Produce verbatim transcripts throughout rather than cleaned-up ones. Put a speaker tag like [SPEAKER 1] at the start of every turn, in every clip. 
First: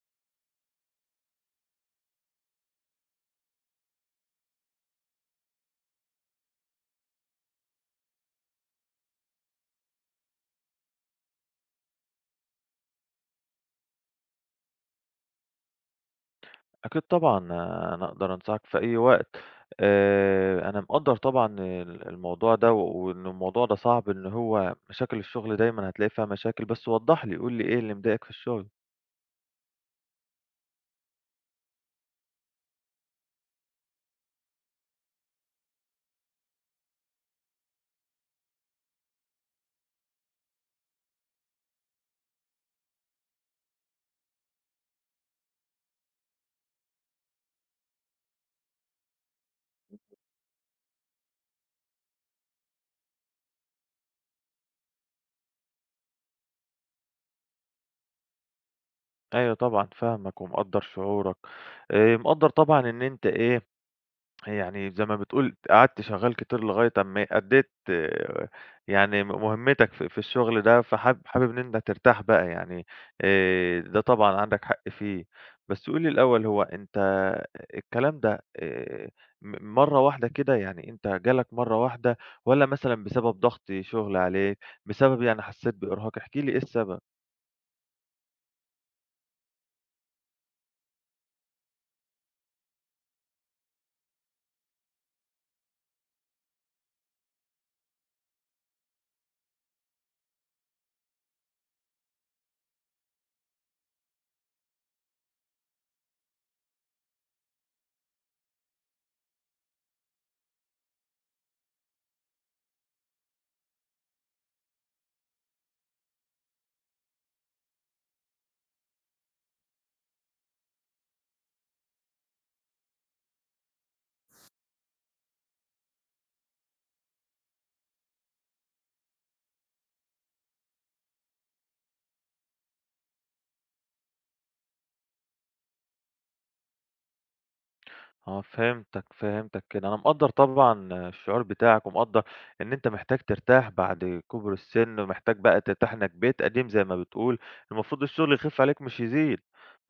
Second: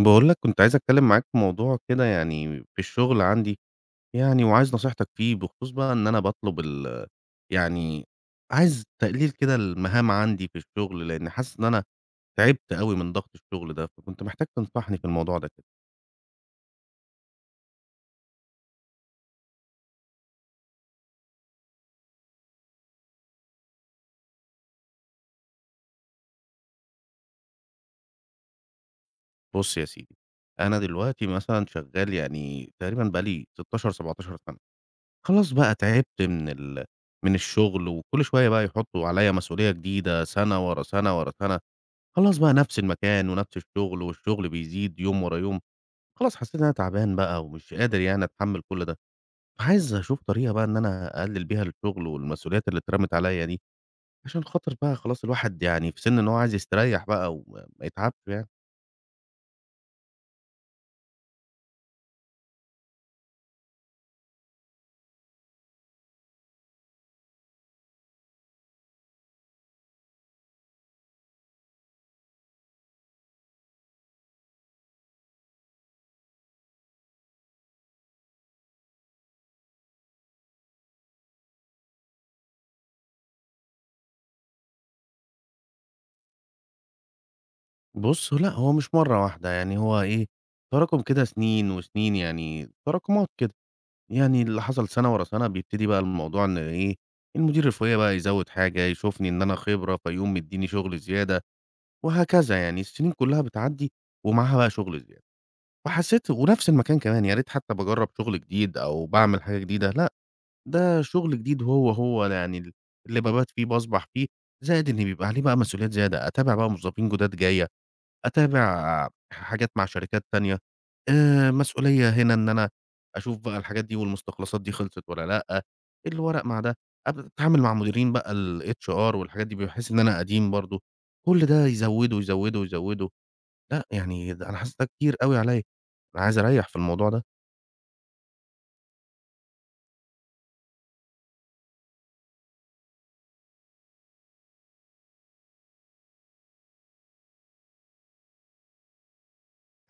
[SPEAKER 1] باقول لك كنت عايز أتكلّم معاك في موضوع كده يعني في الشغل عندي، يعني وعايز نصيحتك فيه بخصوص بقى إن أنا باطلب ال يعني عايز تقليل كده المهام عندي في الشغل، لإن حاسس إن أنا تعبت أوي من ضغط الشغل ده، فكنت محتاج تنصحني في الموضوع ده كده.
[SPEAKER 2] أكيد طبعًا، أنا أقدر أنصحك في أي وقت. آآ، أنا مقدّر طبعًا ال الموضوع ده، و- وإن الموضوع ده صعب، إن هو مشاكل الشغل دايمًا هتلاقي فيها مشاكل، بس وضّح لي، قُل لي إيه اللي مضايقك في الشغل؟
[SPEAKER 1] بُص يا سيدي، أنا دلوقتي مثلًا شغّال يعني تقريبًا بقى لي ستة عشر، سبعة عشر سَنة، خلاص بقى تعبت من ال من الشغل وكل شوية بقى يحطّوا عليّا مسؤولية جديدة سَنة ورا سَنة ورا سَنة، خلاص بقى نفس المكان ونفس الشغل، والشغل بيزيد يوم ورا يوم، خلاص حسّيت إن أنا تعبان بقى ومش قادر يعني أتحمّل كل ده، فعايز أشوف طريقة بقى إن أنا أقلّل بيها الشغل والمسؤوليات اللي اترمت عليَّ دي، عشان خاطر بقى خلاص الواحد يعني في سِن إن هو عايز يستريّح بقى وما ما يتعبش يعني.
[SPEAKER 2] أيوه طبعًا، فاهمك ومقدّر شعورك. آآ، مقدّر طبعًا إن أنت إيه، يعني زي ما بتقول قعدت شغّال كتير لغاية أمّا أدّيت آه، يعني م مهمتك في في الشغل ده، فحاب حابب إن أنت ترتاح بقى يعني. آآ، ده طبعًا عندك حق فيه. بس قُل لي الأول هو أنت الكلام ده، آآ، م مرّة واحدة كده، يعني أنت جالك مرّة واحدة والّا مثلًا بسبب ضغط شغل عليك، بسبب يعني حسّيت بإرهاق؟ احكِ لي إيه السبب؟
[SPEAKER 1] بُص، لأ هو مش مرّة واحدة، يعني هو إيه، تراكُم كده سنين وسنين يعني تراكمات كده، يعني اللي حصل سَنة ورا سَنة بيبتدي بقى الموضوع إن إيه، المدير الفوقيّ بقى يزوّد حاجة، يشوفني إن أنا خبرة فيقوم مدّيني شغل زيادة. وهكذا يعني السنين كلّها بتعدّي ومعاها بقى شغل زيادة، فحسّيت ونفس المكان كمان يا ريت حتى باجرّب شغل جديد أو باعمل حاجة جديدة، لأ ده شغل جديد هو، هو يعني ال اللي بابات فيه باصبح فيه، زائد إن بيبقى عليه بقى مسؤوليات زيادة، أتابع بقى موظفين جداد جَاية أتابع حاجات مع شركات تانية، آآ مسؤولية هنا إن أنا أشوف بقى الحاجات دي والمستخلصات دي خلصت والّا لأ، الورق مع ده، أب أتعامل مع مديرين بقى الHR والحاجات دي، باحس إن أنا قديم برضه، كل ده يزوّده، يزوّده، يزوّده، لأ يعني ده أنا حاسس ده كتير أوي عليَّ، أنا عايز أريّح في الموضوع ده.
[SPEAKER 2] آه، فهمتك، فهمتك كده. أنا مقدّر طبعًا الشعور بتاعك، ومقدّر إن أنت محتاج ترتاح بعد كُبر السِن، ومحتاج بقى ترتاح إنك بيت قديم زي ما بتقول، المفروض الشغل يخِف عليك مش يزيد.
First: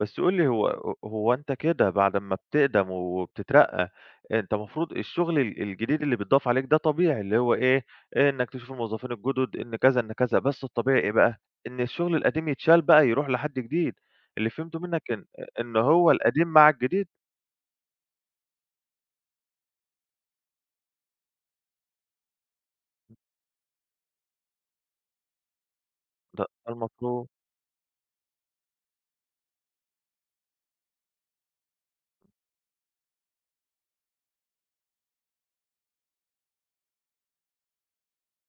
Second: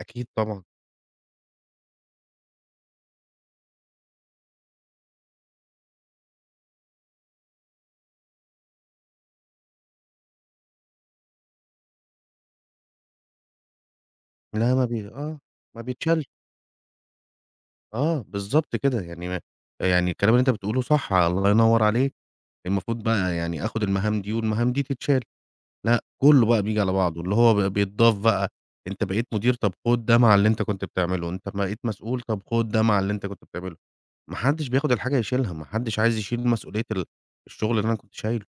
[SPEAKER 2] بس
[SPEAKER 1] أكيد
[SPEAKER 2] قُل لي
[SPEAKER 1] طبعًا.
[SPEAKER 2] هو ه هو أنت كده بعد أمّا بتقدم وبتترقّى، أنت المفروض الشغل ال الجديد اللي بيتضاف عليك ده طبيعي، اللي هو إيه، إيه إنك تشوف الموظفين الجُدد، إن كذا، إن كذا، بس الطبيعي إيه بقى، إن الشغل القديم يتشال بقى يروح لحد جديد. اللي
[SPEAKER 1] لا
[SPEAKER 2] فهمته
[SPEAKER 1] ما بي
[SPEAKER 2] منّك إن
[SPEAKER 1] آه،
[SPEAKER 2] إن
[SPEAKER 1] ما
[SPEAKER 2] هو
[SPEAKER 1] بيتشالش،
[SPEAKER 2] القديم مع الجديد،
[SPEAKER 1] آه بالضبط كده، يعني ما يعني الكلام اللي أنت بتقوله صح، الله ينوّر عليك، المفروض بقى يعني آخد المهام دي والمهام دي تتشال. لأ،
[SPEAKER 2] ده
[SPEAKER 1] كلّه بقى بييجي على بعضه،
[SPEAKER 2] المفروض.
[SPEAKER 1] اللي هو ب بيتضاف بقى، أنت بقيت مدير طَب خُد ده مع اللي أنت كنت بتعمله، أنت بقيت مسؤول طَب خُد ده مع اللي أنت كنت بتعمله، ما حدّش بياخد الحاجة يشيلها، ما حدّش عايز يشيل مسؤولية ال الشغل اللي أنا كنت شايله،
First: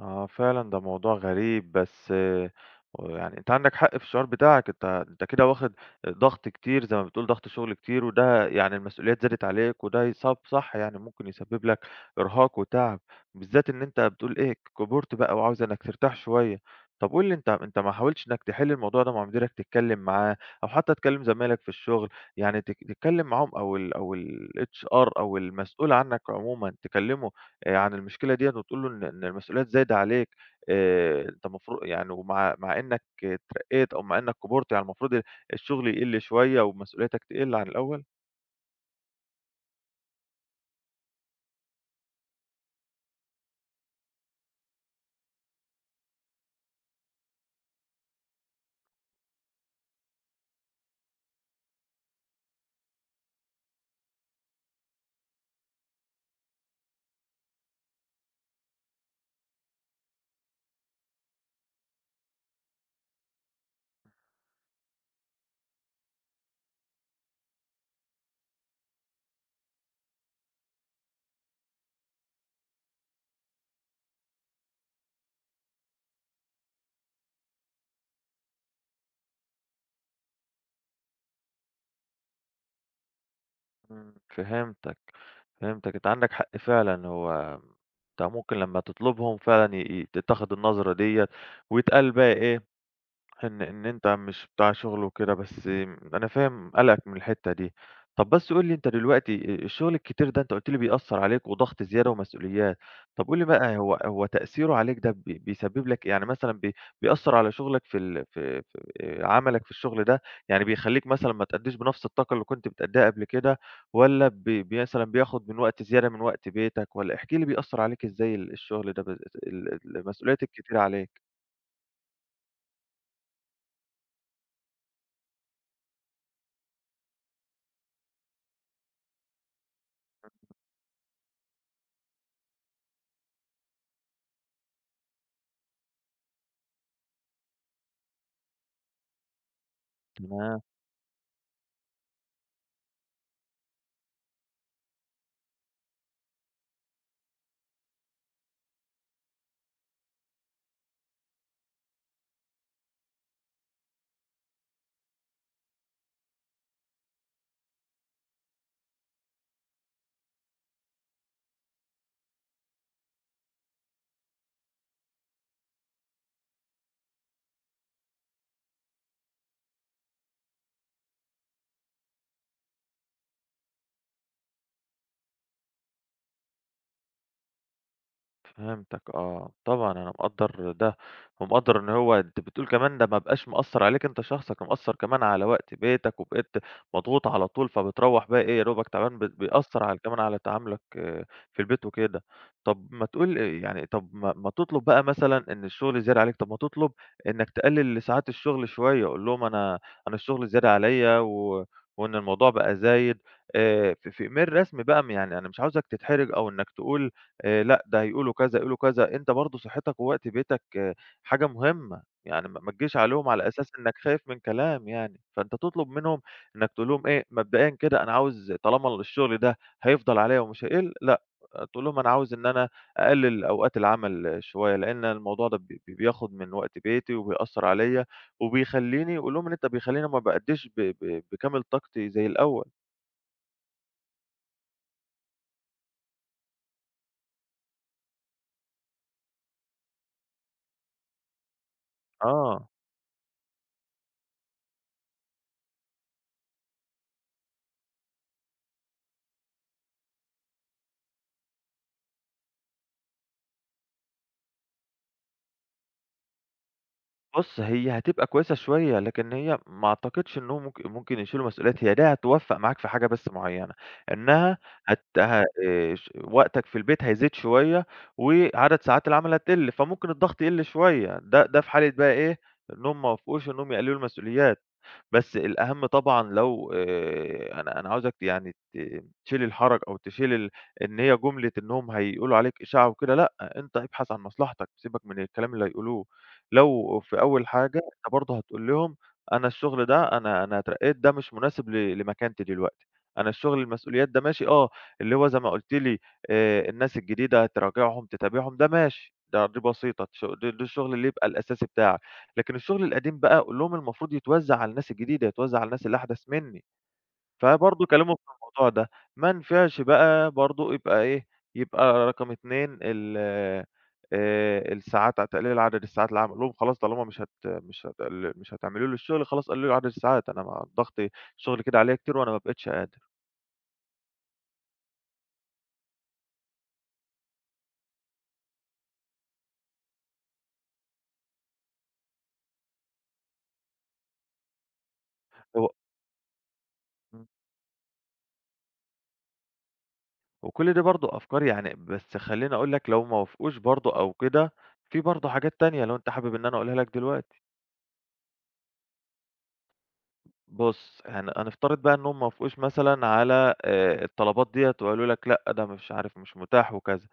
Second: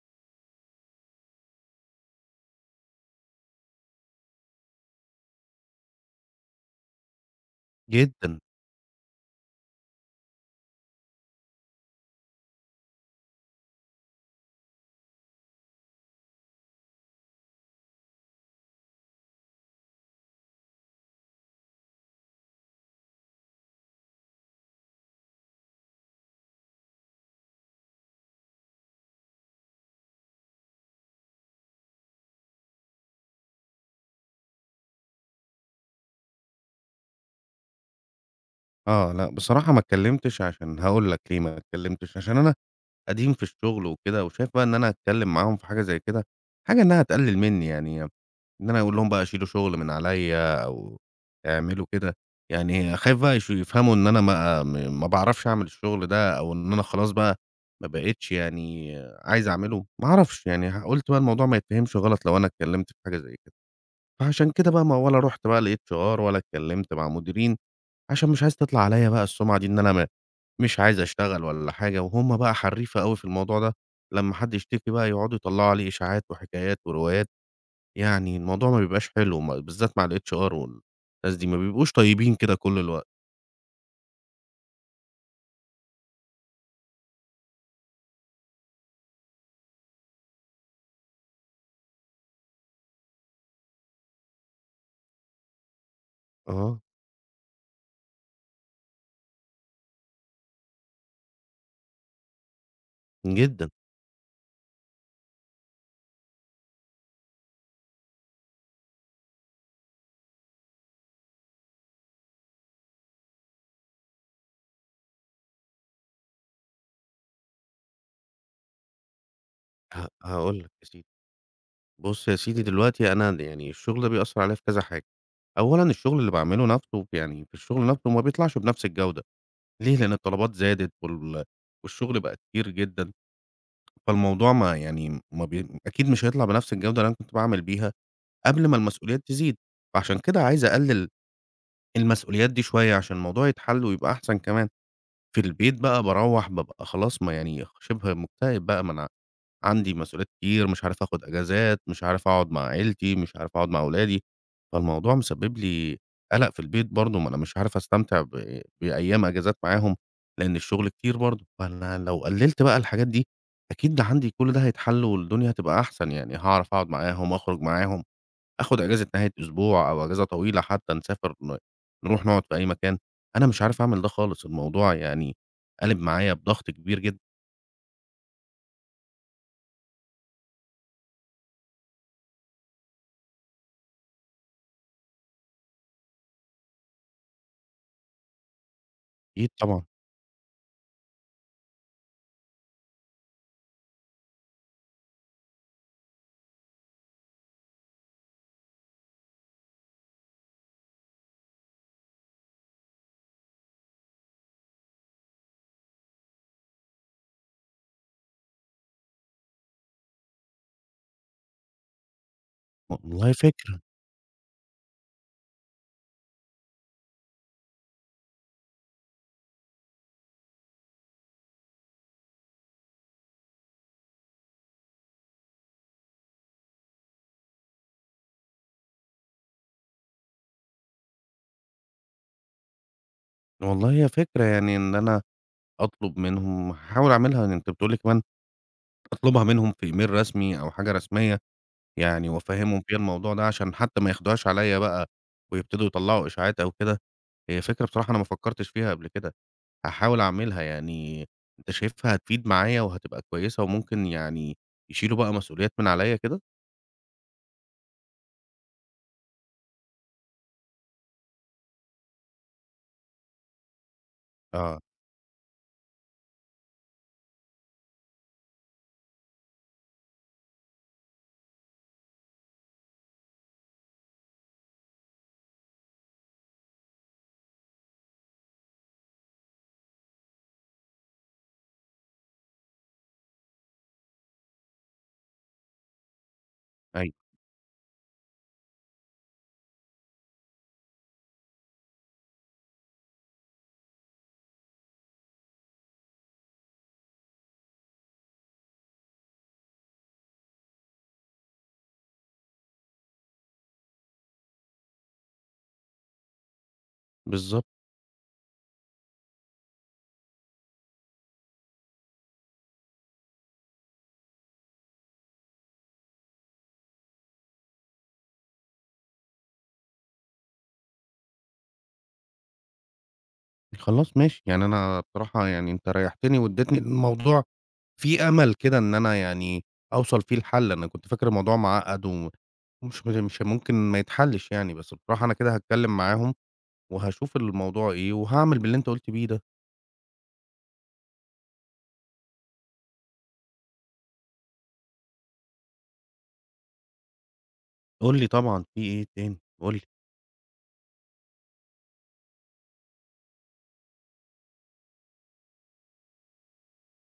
[SPEAKER 2] آه، فعلًا ده موضوع غريب، بس آآ، ويعني أنت عندك حق في الشعور بتاعك، أنت أنت كده واخد ضغط كتير زي ما بتقول، ضغط شغل كتير،
[SPEAKER 1] جدًا.
[SPEAKER 2] وده يعني المسؤوليات زادت عليك، وده يصاب صح يعني، ممكن يسبب لك إرهاق وتعب، بالذات إن أنت بتقول إيه كبرت بقى وعاوز إنك ترتاح شوية. طب قُل لي أنت أنت ما حاولتش إنك تحل الموضوع ده مع مديرك، تتكلم معاه، أو حتى تكلم زمايلك في الشغل، يعني تك تتكلم معاهم، أو ال أو الHR أو المسؤول عنك عمومًا تكلمه، آآ عن المشكلة ديّة، وتقول له إن إن المسؤوليات زايدة عليك، آآ أنت المفروض يعني، ومع مع إنّك اترقّيت أو مع إنّك كبرت، يعني المفروض الشغل يقِل شوية ومسؤوليتك تقِل عن الأول؟
[SPEAKER 1] آه، لأ بصراحة ما اتكلّمتش عشان هاقول لك ليه ما اتكلّمتش، عشان أنا قديم في الشغل وكده، وشايف بقى إن أنا أتكلّم معاهم في حاجة زي كده، حاجة إنها تقلِّل منّي يعني، إن أنا أقول لهم بقى شيلوا شغل من عليّا أو اعملوا كده، يعني خايف بقى يش يفهموا إن أنا ما م ما باعرفش أعمل الشغل ده أو إن أنا خلاص بقى ما بقيتش يعني عايز أعمله، ما أعرفش يعني ه قُلت بقى الموضوع ما يتفهمش غلط لو أنا اتكلّمت في حاجة زي كده، فعشان كده بقى ما ولا رُحت بقى لHR ولا اتكلّمت مع مديرين، عشان مش عايز تطلع عليّا بقى السُمعة دي إن أنا م مش عايز أشتغل ولا حاجة، وهُم بقى حرّيفة أوي في الموضوع ده، لمّا حد يشتكي بقى يقعدوا يطلّعوا عليه إشاعات وحكايات وروايات، يعني الموضوع ما بيبقاش حلو م بالذات مع الHR والناس دي، ما بيبقوش طيبين كده كل الوقت.
[SPEAKER 2] إمم، فهمتك، فهمتك، أنت عندك حق فعلًا. هو أنت ممكن لمّا تطلبهم فعلًا ي ي تتاخد النظرة ديّة، ويتقال بقى إيه، إن إن أنت مش بتاع شغل وكده، بس أنا فاهم
[SPEAKER 1] آه،
[SPEAKER 2] قلقك من الحتّة دي. طَب بس قُل لي أنت دلوقتي، آآ الشغل الكتير ده أنت قُلت لي بيأثّر عليك، وضغط زيادة ومسؤوليات. طَب قُل لي
[SPEAKER 1] جدًا.
[SPEAKER 2] بقى، هو هو تأثيره عليك ده بي بيسبب لك يعني مثلًا، بي بيأثّر على شغلك في ال في في آآ عملك في الشغل ده، يعني بيخلّيك مثلًا ما تأدّيش بنفس الطاقة اللي كنت بتأدّيها قبل كده، والّا بي بي مثلًا بياخُد من وقت زيادة، من وقت بيتك، والّا احكِ لي بيأثّر عليك إزاي ال الشغل ده، ب ال
[SPEAKER 1] ه
[SPEAKER 2] المسؤوليات
[SPEAKER 1] هاقول لك
[SPEAKER 2] الكتيرة
[SPEAKER 1] يا سيدي،
[SPEAKER 2] عليك؟
[SPEAKER 1] بُص يا سيدي دلوقتي أنا د يعني الشغل ده بيأثّر عليَّ في كذا حاجة، أولًا الشغل اللي باعمله نَفْسه يعني في الشغل نَفْسه ما بيطلعش بنَفْس الجودة، ليه؟ لإن الطلبات زادت وال والشغل بقى كتير جدًا، فالموضوع ما يعني ما بي أكيد مش هيطلع بنفس الجودة اللي أنا كنت باعمل بيها قبل ما المسؤوليات تزيد، فعشان كده
[SPEAKER 2] تمام.
[SPEAKER 1] عايز أقلل المسؤوليات دي شوية عشان الموضوع يتحل ويبقى أحسن كمان. في البيت بقى باروّح بابقى خلاص ما يعني شبه مكتئب بقى، ما أنا عندي مسؤوليات كتير، مش عارف آخُد أجازات، مش عارف أقعد مع عيلتي، مش عارف أقعد مع ولادي، فالموضوع مسبب لي قَلَق في البيت برضه، ما أنا مش عارف أستمتع ب بأيام أجازات معاهم، لإن الشغل كتير برضه، فأنا لو قلّلت بقى الحاجات دي، أكيد ده عندي كل ده هيتحل والدنيا هتبقى أحسن، يعني هاعرف أقعد معاهم، أخرج معاهم، آخُد أجازة نهاية أسبوع أو أجازة طويلة حتى نسافر ن نروح نقعد في أي مكان، أنا مش عارف أعمل ده خالص، الموضوع يعني قالب معايا بضغط كبير جدًا،
[SPEAKER 2] فهمتك. آه، طبعًا أنا مقدّر ده، ومقدّر إن هو أنت بتقول كمان ده ما بقاش مأثّر عليك أنت شخصك، مأثّر كمان على وقت بيتك، وبقيت مضغوط على طول، فبتروّح بقى إيه يا دوبك تعبان، ب
[SPEAKER 1] أكيد
[SPEAKER 2] بيأثّر
[SPEAKER 1] طبعًا،
[SPEAKER 2] على كمان على تعاملك آه، في البيت وكده. طب ما تقول إيه، يعني طب ما ما تطلب بقى مثلًا إن الشغل زيادة عليك، طب ما تطلب إنك تقلل ساعات الشغل شوية. قُل لهم أنا أنا الشغل زيادة عليَّ، و وإن الموضوع بقى زايد، آآ في في إيميل رسمي بقى. م يعني أنا مش عاوزك تتحرج أو إنك تقول آآ لأ، ده هيقولوا كذا، يقولوا كذا، أنت برضه صحّتك ووقت بيتك آه، حاجة مهمة، يعني ما ما تجيش عليهم
[SPEAKER 1] والله
[SPEAKER 2] على أساس
[SPEAKER 1] فكرة.
[SPEAKER 2] إنّك خايف من كلام يعني. فأنت تطلب منهم، إنّك تقول لهم إيه، مبدئيًا كده أنا عاوز، طالما الشغل ده هيفضل عليّا ومش هيقِل، لأ، تقول لهم أنا عاوز إن أنا أقلِّل أوقات العمل شوية، لإن الموضوع ده بي بي- بياخُد من وقت بيتي وبيأثّر عليّا وبيخلّيني، قُل لهم إن أنت بيخلّيني ما بأدّيش ب ب بكامل طاقتي زي الأول.
[SPEAKER 1] والله هي فكرة يعني إن أنا أطلب منهم هاحاول أعملها، يعني أنتِ بتقولي كمان أطلبها منهم في إيميل رسمي أو حاجة رسمية يعني
[SPEAKER 2] آه.
[SPEAKER 1] وأفهّمهم فيها الموضوع ده عشان حتى ما ياخدوهاش عليّا بقى ويبتدوا يطلّعوا إشاعات أو كده، هي فكرة بصراحة أنا ما فكّرتش فيها قبل كده، هاحاول أعملها يعني أنت شايفها هتفيد معايا وهتبقى كويسة وممكن يعني يشيلوا بقى مسؤوليات من عليّا كده؟
[SPEAKER 2] بُص، هي هتبقى كويسة شوية، لكن هي ما أعتقدش إنهم ممكن ممكن يشيلوا مسؤوليات، هي دي هتوفّق معاك في حاجة بس معيّنة، إنها
[SPEAKER 1] آه،
[SPEAKER 2] هت ه آآ ش وقتك في البيت هيزيد شوية، وعدد ساعات العمل هتقِل، فممكن الضغط يقِل شوية، ده ده في حالة بقى إيه، إنهم ما وافقوش إنهم يقللوا المسؤوليات. بس الأهم طبعًا لو آآ أنا أنا عاوزك يعني ت تشيل الحرج، أو تشيل ال إن هي جملة إنهم هيقولوا عليك إشاعة وكده، لأ، أنت ابحث عن مصلحتك، سيبك من الكلام اللي هيقولوه. لو
[SPEAKER 1] أيوه،
[SPEAKER 2] في أول حاجة أنت برضه هتقول لهم، أنا الشغل ده أنا أنا اترقيت، ده مش مناسب ل لمكانتي دلوقتي. أنا الشغل المسؤوليات ده ماشي، آه، اللي هو زي ما قُلت لي، آآ الناس الجديدة تراجعهم، تتابعهم، ده ماشي، ده دي بسيطة، ش ده ده الشغل اللي يبقى الأساسي بتاعك. لكن الشغل القديم بقى قُل لهم المفروض يتوزّع على الناس الجديدة، يتوزّع على الناس اللي أحدث منّي،
[SPEAKER 1] بالضبط.
[SPEAKER 2] فبرضه كلمهم في الموضوع ده. ما نفعش بقى برضه يبقى إيه، يبقى رقم اثنين، ال آآ الساعات، تقليل عدد الساعات العمل، قُل لهم خلاص طالما مش هت مش هتقل، مش هتعملوا لي الشغل، خلاص قللوا عدد الساعات، أنا ما الضغط الشغل كده عليّا كتير وأنا ما بقيتش قادر.
[SPEAKER 1] خلاص ماشي، يعني أنا بصراحة يعني أنت ريّحتني وادّيتني الموضوع فيه أمل كده إن أنا يعني أوصل فيه لحل، أنا كنت فاكر الموضوع معقّد و ومش مش ممكن ما يتحلّش يعني، بس بصراحة أنا كده
[SPEAKER 2] هو
[SPEAKER 1] هاتكلّم معاهم
[SPEAKER 2] إمم.
[SPEAKER 1] وهاشوف الموضوع إيه وهاعمل باللي أنت قُلت بيه ده.
[SPEAKER 2] وكل دي برضه أفكار يعني، بس خلّيني أقول لك لو ما وافقوش برضه أو كده، في برضه حاجات تانية لو أنت حابب إن أنا أقولها لك دلوقتي.
[SPEAKER 1] قُل لي طبعًا في إيه تاني، قُل لي.
[SPEAKER 2] بُص، هن هنفترض بقى إنهم ما وافقوش مثلًا على آآ الطلبات ديّة، وقالوا لك لأ، ده مش عارف، مش متاح وكذا،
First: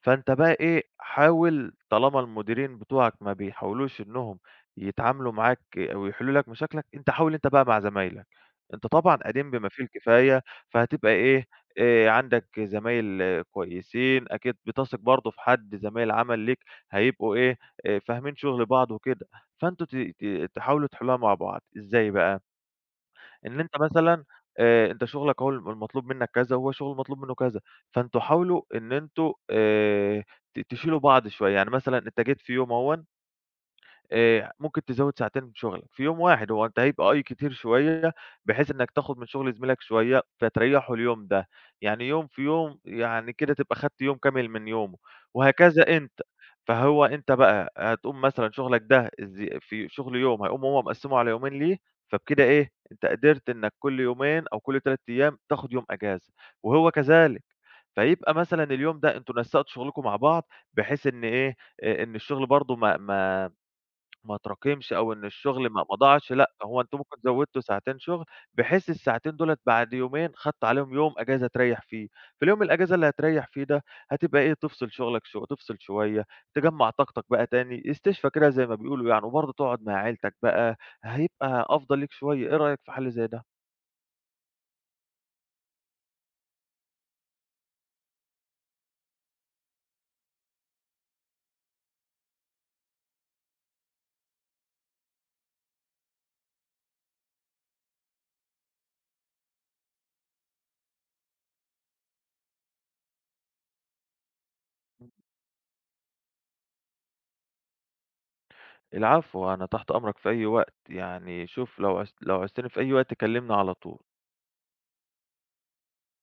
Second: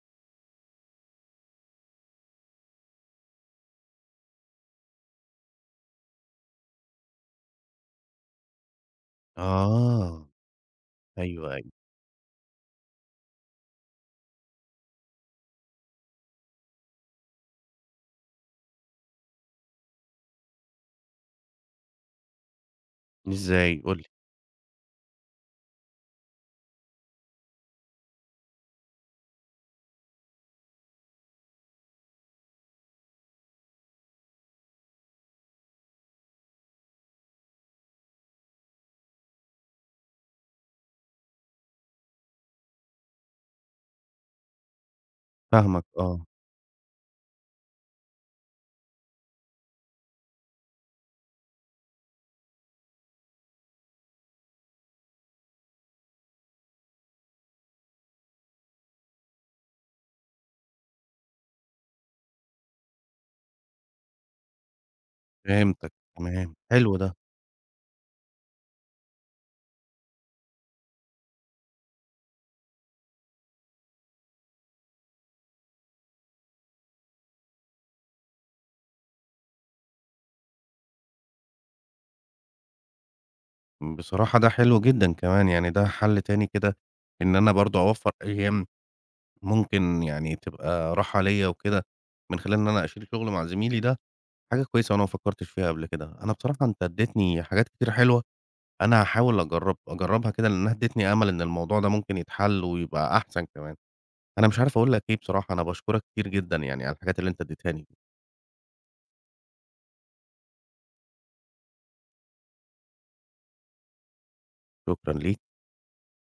[SPEAKER 2] فأنت بقى إيه، حاول طالما المديرين بتوعك ما بيحاولوش إنهم يتعاملوا معاك أو يحلوا لك مشاكلك، أنت حاول أنت بقى مع زمايلك. أنت طبعًا قديم بما فيه
[SPEAKER 1] آه،
[SPEAKER 2] الكفاية، فهتبقى إيه،
[SPEAKER 1] أيوه، أيوه،
[SPEAKER 2] آآ عندك زمايل آه، كويسين، أكيد بتثق برضه في حد، زمايل عمل ليك هيبقوا إيه، آآ فاهمين شغل بعض وكده، فأنتم ت ت تحاولوا تحلوها مع بعض، إزاي بقى؟ إن أنت
[SPEAKER 1] إزاي؟ قُل لي.
[SPEAKER 2] مثلًا، آآ أنت شغلك أهو، الم المطلوب منّك كذا، وهو شغله المطلوب منّه كذا، فأنتم حاولوا إن أنتم آآ ت تشيلوا بعض شوية. يعني مثلًا أنت جيت في يوم أهوًا، آآ ممكن تزوّد ساعتين من شغلك في يوم واحد، هو أنت هيبقى أي كتير شوية، بحيث إنّك تاخُد من شغل زميلك شوية، فتريّحه اليوم ده، يعني يوم في يوم، يعني كده تبقى خدت يوم كامل من يومه،
[SPEAKER 1] فاهمك
[SPEAKER 2] وهكذا أنت.
[SPEAKER 1] آه،
[SPEAKER 2] فهو أنت بقى هتقوم مثلًا شغلك ده، الز في شغل يوم هيقوم هو مقسّمه على يومين ليه، فبكده إيه، أنت قدرت إنّك كل يومين أو كل ثلاثة أيام تاخُد يوم أجازة، وهو كذلك. فيبقى مثلًا اليوم ده أنتم نسّقتوا شغلكم مع بعض، بحيث إن إيه، آآ إن الشغل برضه ما ما ما اتراكمش، أو إن الشغل ما
[SPEAKER 1] فهمتك
[SPEAKER 2] ما ضاعش، لأ،
[SPEAKER 1] تمام،
[SPEAKER 2] هو
[SPEAKER 1] حلو
[SPEAKER 2] أنتم ممكن
[SPEAKER 1] ده.
[SPEAKER 2] زوّدتوا ساعتين شغل، بحيث الساعتين دُولة بعد يومين خدت عليهم يوم أجازة تريّح فيه، في اليوم الأجازة اللي هتريّح فيه ده هتبقى إيه، تفصل شغلك شو تفصل شوية، تجمّع طاقتك بقى تاني، استشفا كده زي ما بيقولوا يعني، وبرضه تقعد مع عيلتك بقى، هيبقى أفضل ليك شوية. إيه رأيك في حل زي ده؟
[SPEAKER 1] بصراحة ده حلو جدًا كمان، يعني ده حَل تاني كده إن أنا برضه أوفّر أيام ممكن يعني تبقى راحة ليّا وكده، من خلال إن أنا أشيل شغل مع زميلي ده، حاجة كويسة وأنا ما فكّرتش فيها قبل كده. أنا بصراحة أنت ادّيتني حاجات كتير حلوة، أنا هاحاول أجرّب أجرّبها كده لإنّها ادّتني أمل إن الموضوع ده ممكن يتحل ويبقى أحسن كمان. أنا مش عارف أقول لك إيه بصراحة، أنا باشكرك كتير جدًا يعني على الحاجات اللي أنت ادّيتها لي دي،
[SPEAKER 2] العفو، أنا تحت أمرك في أي وقت، يعني شوف، لو عوزت لو عوزتني في أي وقت كلّمني على طول.
[SPEAKER 1] شكرًا ليك.